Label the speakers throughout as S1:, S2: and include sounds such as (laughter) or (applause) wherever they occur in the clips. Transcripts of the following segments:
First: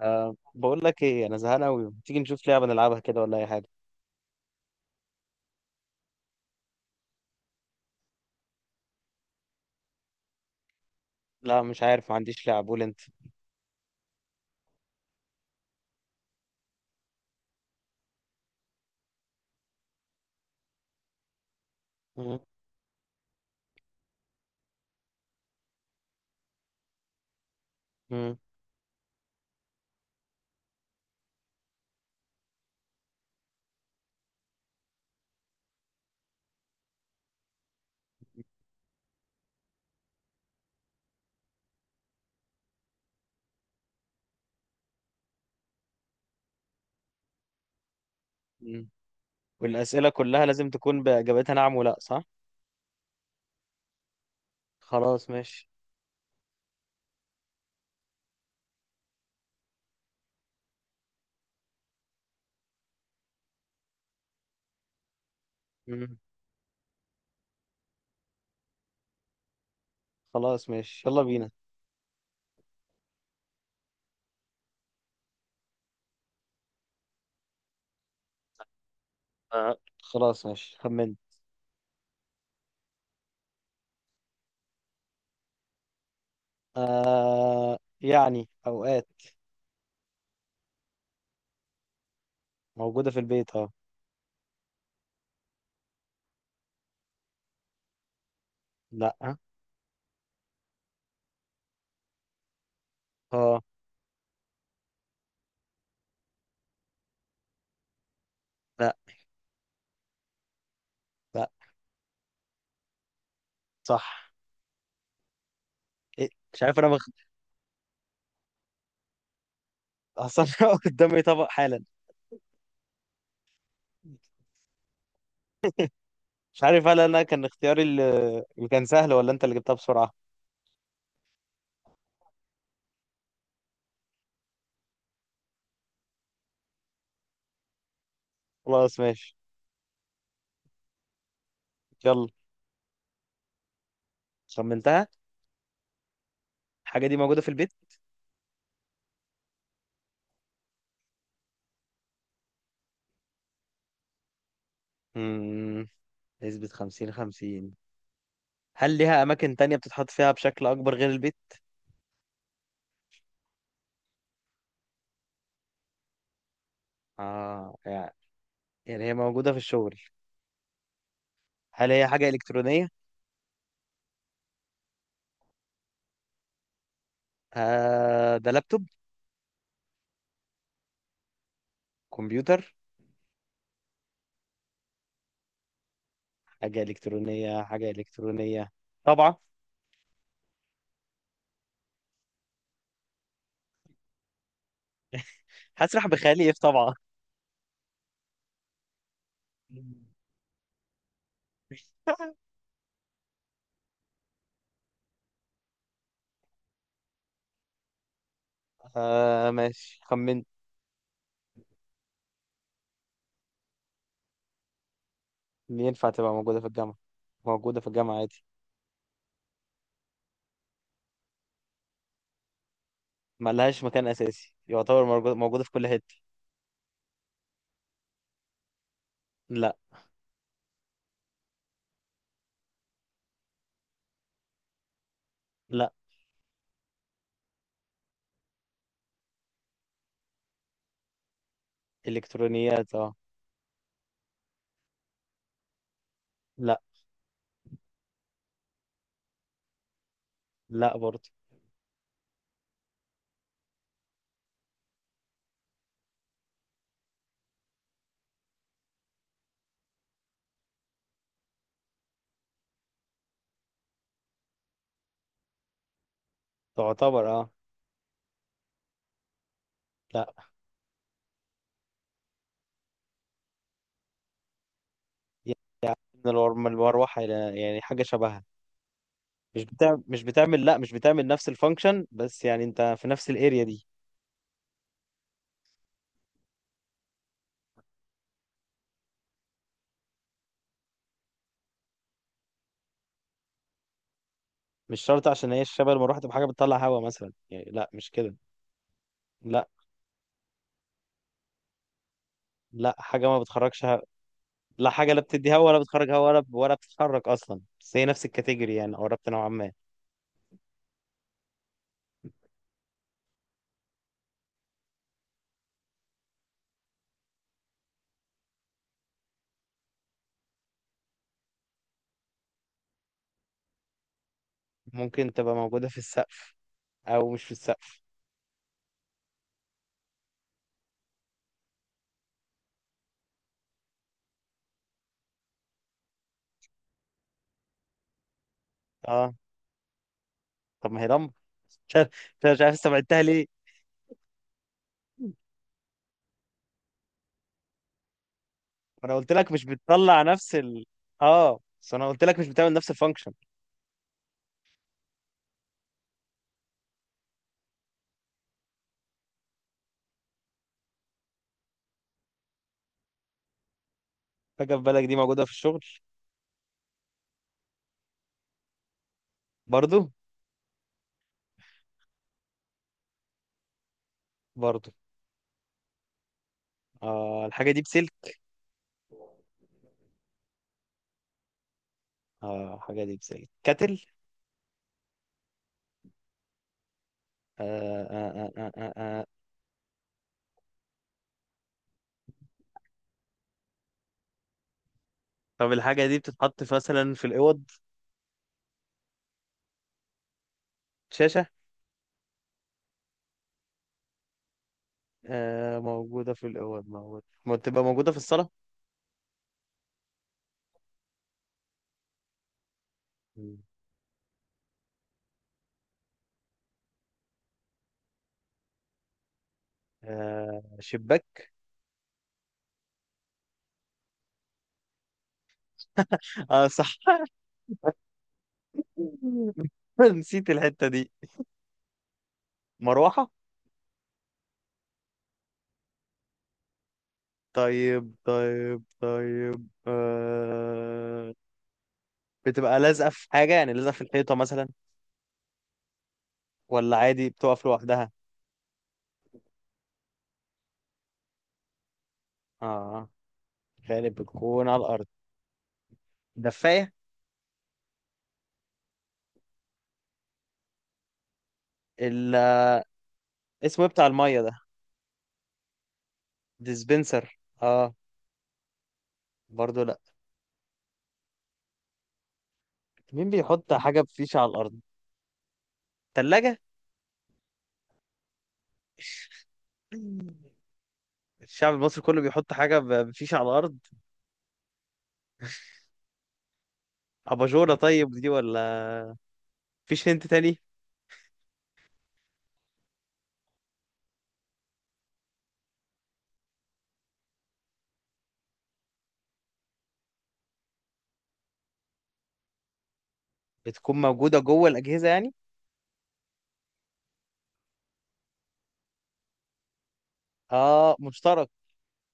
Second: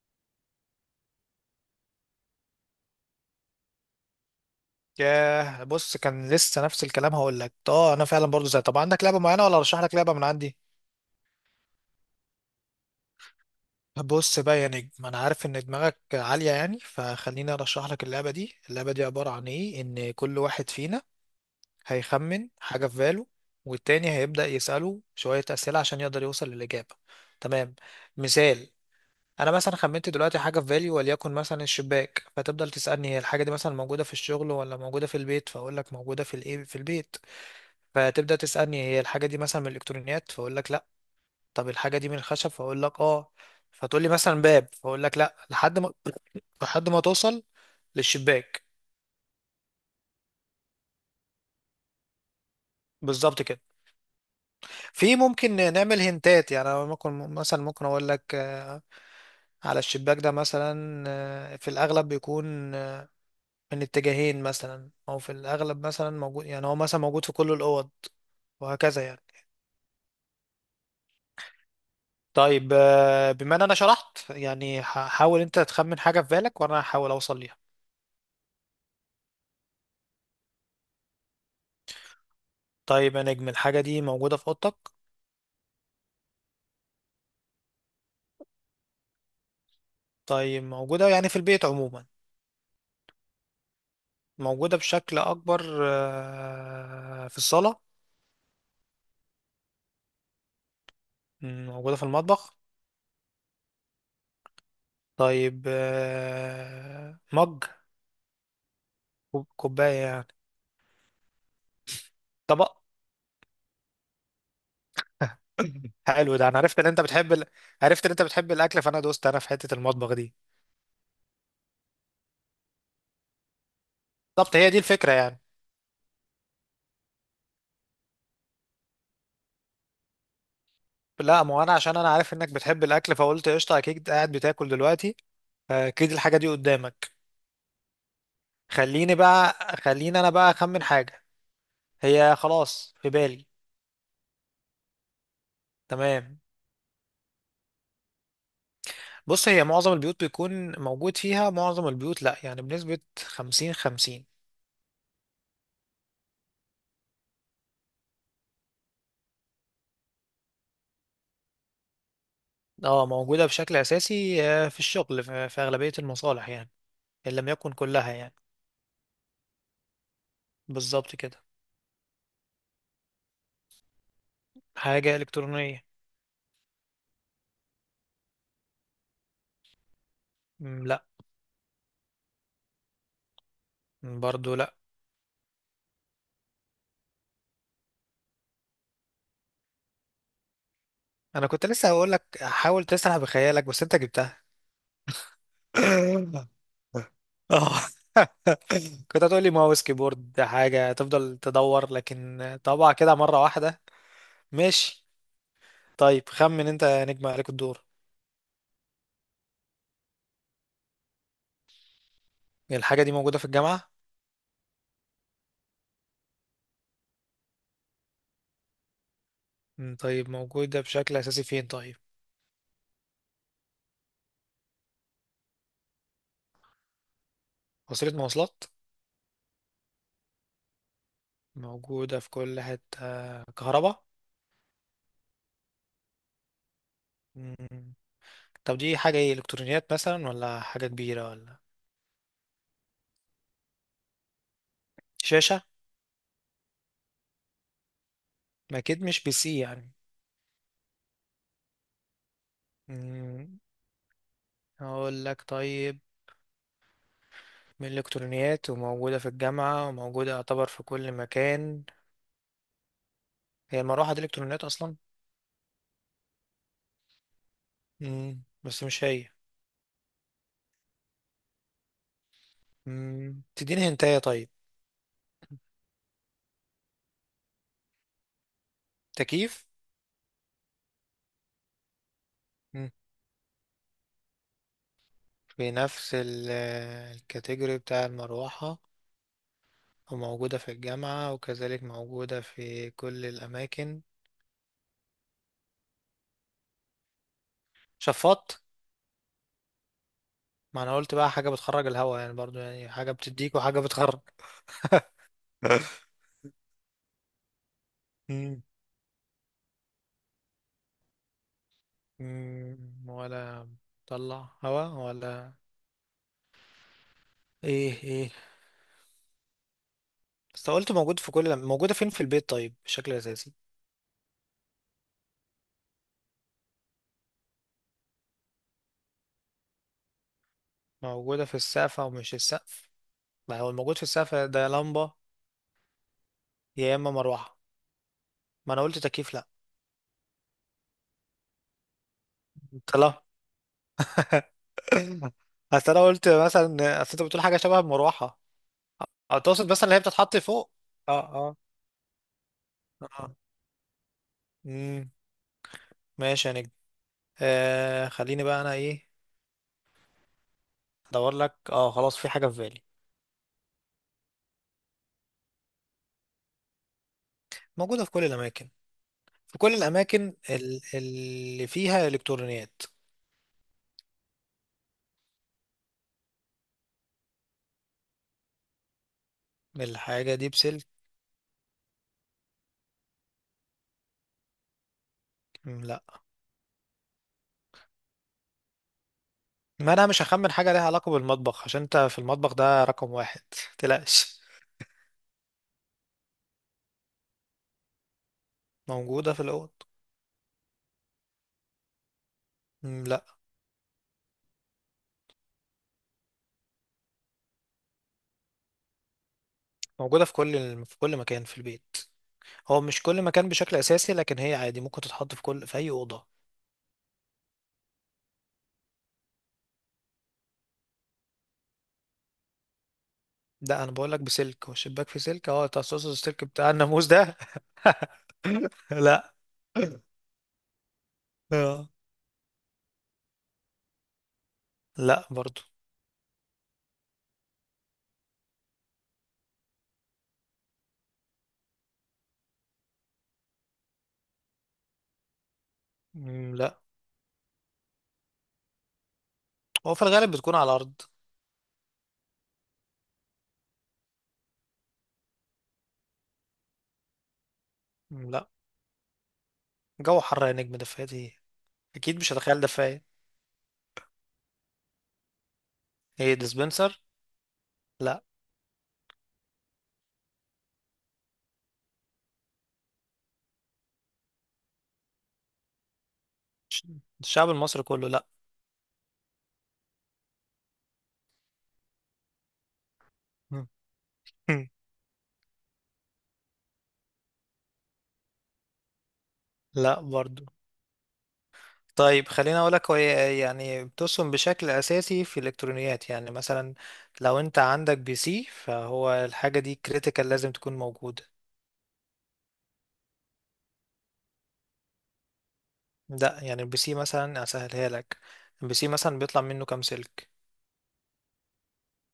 S1: أه بقول لك ايه، انا زهقان قوي. ما تيجي نشوف لعبه نلعبها كده، ولا اي حاجه؟
S2: ياه، بص كان لسه نفس الكلام. هقول لك انا فعلا برضو زي. طب عندك لعبه معينه ولا ارشح لك لعبه من عندي؟
S1: لا، مش عارف، ما عنديش لعب، قول انت.
S2: بص بقى يا نجم، انا عارف ان دماغك عاليه يعني، فخليني ارشح لك اللعبه دي. اللعبه دي عباره عن ايه؟ ان كل واحد فينا
S1: مم،
S2: هيخمن حاجه في باله، والتاني هيبدا يساله شويه اسئله عشان يقدر يوصل للاجابه. تمام.
S1: مم،
S2: مثال: انا مثلا خمنت دلوقتي حاجه في بالي، وليكن مثلا الشباك. فتفضل تسالني هي الحاجه دي مثلا موجوده في الشغل ولا موجوده في البيت، فاقول لك موجوده في الايه، في البيت. فتبدأ تسألني هي الحاجة دي مثلا من الإلكترونيات، فأقول لك لأ. طب الحاجة دي من الخشب، فأقول لك آه. فتقول لي مثلا باب، فأقول لك لأ، لحد ما، لحد ما توصل للشباك.
S1: مم. والاسئله كلها لازم تكون باجابتها نعم ولا صح؟
S2: بالظبط كده. في
S1: خلاص
S2: ممكن
S1: ماشي.
S2: نعمل هنتات يعني، أنا ممكن مثلا، ممكن أقول لك آه، على الشباك ده مثلا آه، في الأغلب بيكون آه، من اتجاهين مثلا، أو في الأغلب مثلا
S1: مم.
S2: موجود، يعني هو مثلا موجود في كل الأوض وهكذا يعني.
S1: خلاص ماشي، يلا بينا.
S2: طيب بما ان انا شرحت يعني، حاول انت تخمن حاجة في بالك وانا هحاول اوصل ليها.
S1: أه خلاص ماشي، خمن.
S2: طيب يا نجم، الحاجة دي موجودة في أوضتك؟
S1: أه، يعني اوقات.
S2: طيب، موجودة يعني في البيت عموما؟
S1: موجوده في البيت، اه.
S2: موجودة بشكل أكبر في الصالة؟
S1: لا.
S2: مم، موجودة في المطبخ؟
S1: اه.
S2: طيب مج،
S1: لا.
S2: كوباية يعني؟
S1: لا.
S2: طبق؟
S1: صح.
S2: (clears throat) (coughs)
S1: إيه؟
S2: حلو. ده أنا
S1: مش عارف
S2: عرفت إن
S1: انا
S2: أنت
S1: بخ...
S2: بتحب ال... عرفت إن أنت بتحب الأكل، فأنا دوست أنا في حتة المطبخ دي.
S1: اصلا (laughs) قدامي طبق حالا.
S2: بالظبط هي دي الفكرة يعني.
S1: مش عارف، هل انا كان اختياري اللي كان سهل، ولا انت اللي جبتها بسرعه؟
S2: لا، ما هو أنا عشان أنا عارف إنك بتحب الأكل، فقلت قشطة أكيد قاعد بتاكل دلوقتي، فأكيد الحاجة دي قدامك.
S1: خلاص
S2: خليني
S1: ماشي.
S2: بقى، خليني أنا بقى أخمن حاجة.
S1: يلا.
S2: هي خلاص في بالي.
S1: خمنتها.
S2: تمام.
S1: الحاجة دي موجودة في البيت.
S2: بص، هي معظم البيوت بيكون موجود فيها. معظم البيوت لا يعني، بنسبة خمسين خمسين.
S1: مم. نسبة خمسين خمسين. هل ليها أماكن تانية بتتحط فيها بشكل أكبر غير البيت؟
S2: اه، موجودة بشكل أساسي في الشغل، في أغلبية المصالح يعني، إن لم يكن
S1: آه
S2: كلها
S1: يعني.
S2: يعني.
S1: يعني هي موجودة في الشغل.
S2: بالظبط كده.
S1: هل هي حاجة إلكترونية؟
S2: حاجة إلكترونية.
S1: آه، ده لابتوب.
S2: مم، لا.
S1: كمبيوتر.
S2: مم، برضو لا.
S1: حاجة إلكترونية، حاجة إلكترونية. طبعة.
S2: أنا كنت لسه هقول لك حاول تسرح بخيالك بس أنت جبتها.
S1: هسرح بخيالي
S2: (laughs)
S1: إيه في طبعة؟
S2: اه. (laughs) كنت هتقول لي ماوس، كيبورد، حاجة، تفضل تدور،
S1: (laughs)
S2: لكن طبعا كده مرة واحدة. ماشي. طيب خمن انت يا نجم، عليك الدور.
S1: آه ماشي، خمنت.
S2: الحاجة دي موجودة في الجامعة؟
S1: ينفع تبقى موجودة في الجامعة؟ موجودة في الجامعة عادي.
S2: مم، طيب موجودة بشكل أساسي فين طيب؟
S1: ملهاش مكان أساسي يعتبر، موجودة في كل حتة.
S2: وسيلة مواصلات؟
S1: لا.
S2: موجودة في كل حتة؟ كهرباء؟
S1: لا.
S2: مم، طب دي حاجة ايه، إلكترونيات مثلا ولا حاجة كبيرة ولا؟
S1: إلكترونيات، اه.
S2: شاشة؟
S1: لا.
S2: ما أكيد مش بي سي يعني.
S1: لا برضه.
S2: مم، أقول لك طيب، من الإلكترونيات وموجودة في الجامعة وموجودة يعتبر في كل مكان. هي المروحة دي إلكترونيات أصلا؟
S1: تعتبر اه.
S2: مم، بس مش هي.
S1: لا.
S2: مم، تديني هنتاية طيب.
S1: يعني. من المروحة. يعني حاجة شبهها. مش
S2: تكييف؟
S1: بتعمل مش بتعمل لا، مش بتعمل نفس الفانكشن، بس يعني انت في نفس الاريا دي.
S2: في نفس الكاتيجوري بتاع المروحة، وموجودة في الجامعة وكذلك موجودة في كل الأماكن.
S1: مش شرط عشان هي الشبه المروحة تبقى حاجة بتطلع هوا مثلا، يعني لا، مش كده.
S2: شفاط؟
S1: لا.
S2: ما أنا قلت بقى حاجة بتخرج الهواء يعني برضو، يعني
S1: لا،
S2: حاجة
S1: حاجة ما
S2: بتديك وحاجة
S1: بتخرجش هوا.
S2: بتخرج.
S1: لا، حاجة لا
S2: (laughs)
S1: بتدي هوا ولا بتخرج هوا، ولا بتتحرك أصلا، بس هي نفس
S2: مم.
S1: الكاتيجوري يعني، قربت نوعا ما.
S2: مم، ولا طلع هواء ولا ايه ايه. بس قلت موجود في كل، موجودة فين في البيت طيب بشكل أساسي؟
S1: ممكن تبقى موجودة في السقف، أو مش في السقف.
S2: موجودة في السقف أو مش السقف؟ ما هو الموجود في السقف ده يا لمبة يا إما مروحة، ما أنا قلت
S1: اه.
S2: تكييف لأ.
S1: طب ما هي لمبة. (laughs) مش عارف. مش عارف استبعدتها
S2: طلع.
S1: ليه.
S2: (laughs) (laughs) اصل انا قلت مثلا، اصل انت بتقول حاجه شبه المروحه،
S1: انا قلت
S2: او
S1: لك مش
S2: تقصد مثلا اللي هي
S1: بتطلع
S2: بتتحط
S1: نفس
S2: فوق؟
S1: ال.
S2: اه اه
S1: اه، بس انا قلت لك مش بتعمل نفس الفانكشن.
S2: اه. امم ماشي يا نجم. آه خليني بقى انا ايه، ادور لك. اه خلاص، في حاجه في بالي.
S1: فجأة، في بالك دي موجودة في الشغل.
S2: موجوده في كل الاماكن، في كل
S1: برضو.
S2: الاماكن اللي فيها الكترونيات.
S1: برضو. آه، الحاجة دي بسلك.
S2: الحاجه دي بسلك.
S1: اه، الحاجة دي بسلك كاتل.
S2: مم، لا.
S1: آه، آه، آه، آه، آه. آه.
S2: ما انا مش هخمن حاجه ليها علاقه بالمطبخ عشان انت في المطبخ ده رقم واحد (laughs) متقلقش.
S1: طب الحاجة دي بتتحط مثلا في الأوض.
S2: موجوده في الاوض.
S1: شاشة.
S2: مم، لا.
S1: آه موجودة في الأوض، موجودة، ما تبقى موجودة في الصالة.
S2: موجوده في كل في كل مكان في البيت. هو مش كل مكان
S1: مم.
S2: بشكل اساسي، لكن هي عادي ممكن تتحط في كل، في اي اوضه.
S1: آه، شباك.
S2: ده انا بقول لك بسلك، والشباك في سلك، اه انت هتقصد السلك
S1: اه
S2: بتاع
S1: صح.
S2: الناموس ده. (laughs) لا.
S1: (laughs) نسيت الحتة دي.
S2: آه.
S1: مروحة.
S2: لا برضو.
S1: طيب، طيب، طيب، آه. بتبقى لازقة في حاجة، يعني لازقة في الحيطة مثلا،
S2: مم، لا.
S1: ولا عادي بتقف لوحدها؟
S2: هو في الغالب بتكون على الارض.
S1: اه، غالب بتكون على الأرض. دفاية.
S2: مم، لا. جو حر يا نجم، دفايات ايه، اكيد مش
S1: ال-
S2: هتخيل دفايه.
S1: اسمه إيه بتاع المية ده؟
S2: ايه ديسبنسر؟
S1: ديسبنسر اه.
S2: لا.
S1: برضو لا. مين بيحط حاجة بفيشة على الأرض؟ تلاجة.
S2: ش- الشعب المصري كله لا.
S1: (laughs) الشعب المصري كله بيحط حاجة بفيشة على
S2: مم.
S1: الأرض.
S2: (laughs)
S1: أباجورة طيب دي، ولا
S2: لا
S1: فيش هنت
S2: برضو.
S1: تاني؟
S2: طيب خليني اقول لك هي يعني بتصم بشكل اساسي في الالكترونيات يعني، مثلا لو انت عندك بي سي، فهو الحاجه دي كريتيكال، لازم تكون موجوده.
S1: بتكون موجودة جوه الأجهزة يعني.
S2: ده يعني البي سي مثلا اسهلها لك. البي سي مثلا بيطلع منه كام سلك؟
S1: اه، مشترك.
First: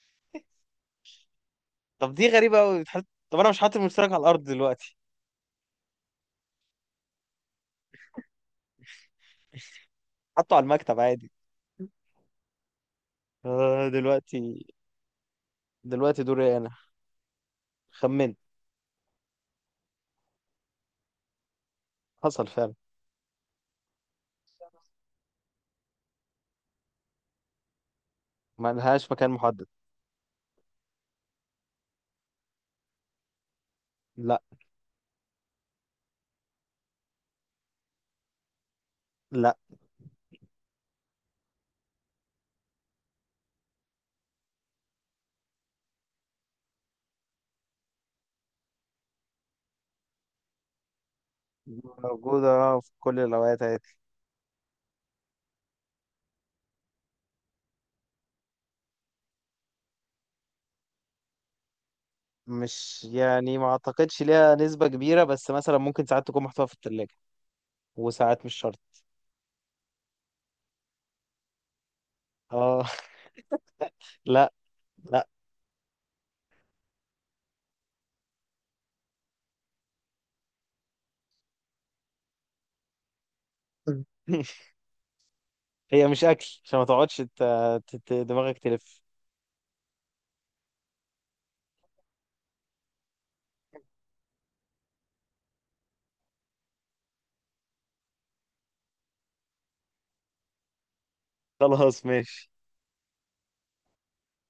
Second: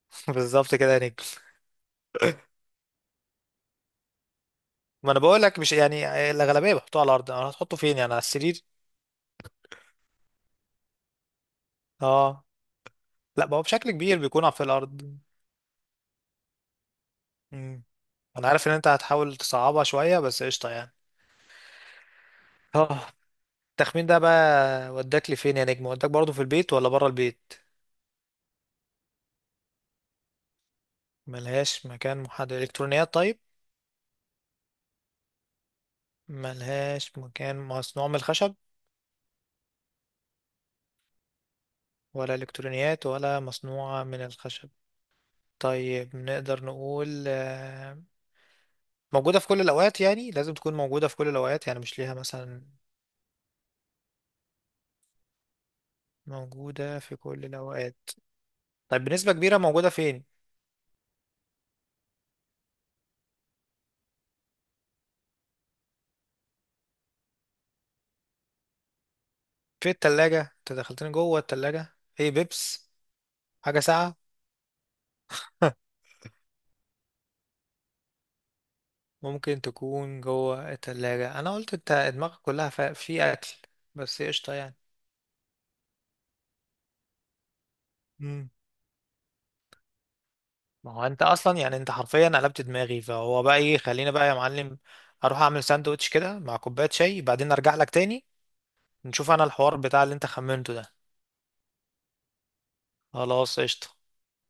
S2: (laughs) بالظبط كده يا نجم.
S1: طب دي غريبة أوي. طب أنا مش حاطط المشترك على الأرض دلوقتي،
S2: ما انا بقول لك مش يعني الاغلبيه بحطوه على الارض، انا هتحطه فين يعني، على السرير؟
S1: حاطه على المكتب عادي.
S2: اه. لا ما هو
S1: آه
S2: بشكل كبير بيكون في
S1: دلوقتي
S2: الارض.
S1: دلوقتي دوري انا.
S2: مم.
S1: خمنت.
S2: انا عارف ان انت هتحاول تصعبها شويه بس قشطه يعني.
S1: حصل فعلا.
S2: اه. التخمين ده بقى وداك لفين يا نجم، وداك برضه في البيت ولا بره البيت؟
S1: ما لهاش مكان محدد.
S2: ملهاش مكان محدد. الكترونيات طيب؟
S1: لا.
S2: ملهاش مكان مصنوع من الخشب؟
S1: لا.
S2: ولا الكترونيات ولا مصنوعة من الخشب. طيب نقدر نقول موجودة في كل الأوقات يعني، لازم تكون موجودة في كل الأوقات يعني، مش ليها مثلا.
S1: موجودة في كل الأوقات عادي.
S2: موجودة في كل الأوقات. طيب بنسبة كبيرة موجودة فين؟
S1: مش يعني، ما أعتقدش ليها نسبة كبيرة، بس مثلا ممكن ساعات تكون محطوطة في التلاجة، وساعات مش شرط.
S2: في التلاجة؟ انت دخلتني جوه التلاجة، ايه
S1: اه.
S2: بيبس، حاجة
S1: (laughs)
S2: ساقعة؟
S1: لا. لا.
S2: (laughs) ممكن تكون جوه التلاجة. انا قلت انت دماغك كلها في اكل، بس قشطة
S1: (laughs)
S2: يعني.
S1: هي مش أكل عشان ما تقعدش
S2: مم.
S1: دماغك تلف.
S2: ما هو انت اصلا يعني، انت حرفيا قلبت دماغي، فهو بقى ايه خلينا بقى يا معلم. اروح اعمل ساندوتش كده مع كوبايه شاي، بعدين ارجع لك تاني نشوف انا الحوار بتاع اللي انت خمنته ده.
S1: خلاص ماشي.
S2: خلاص قشطه.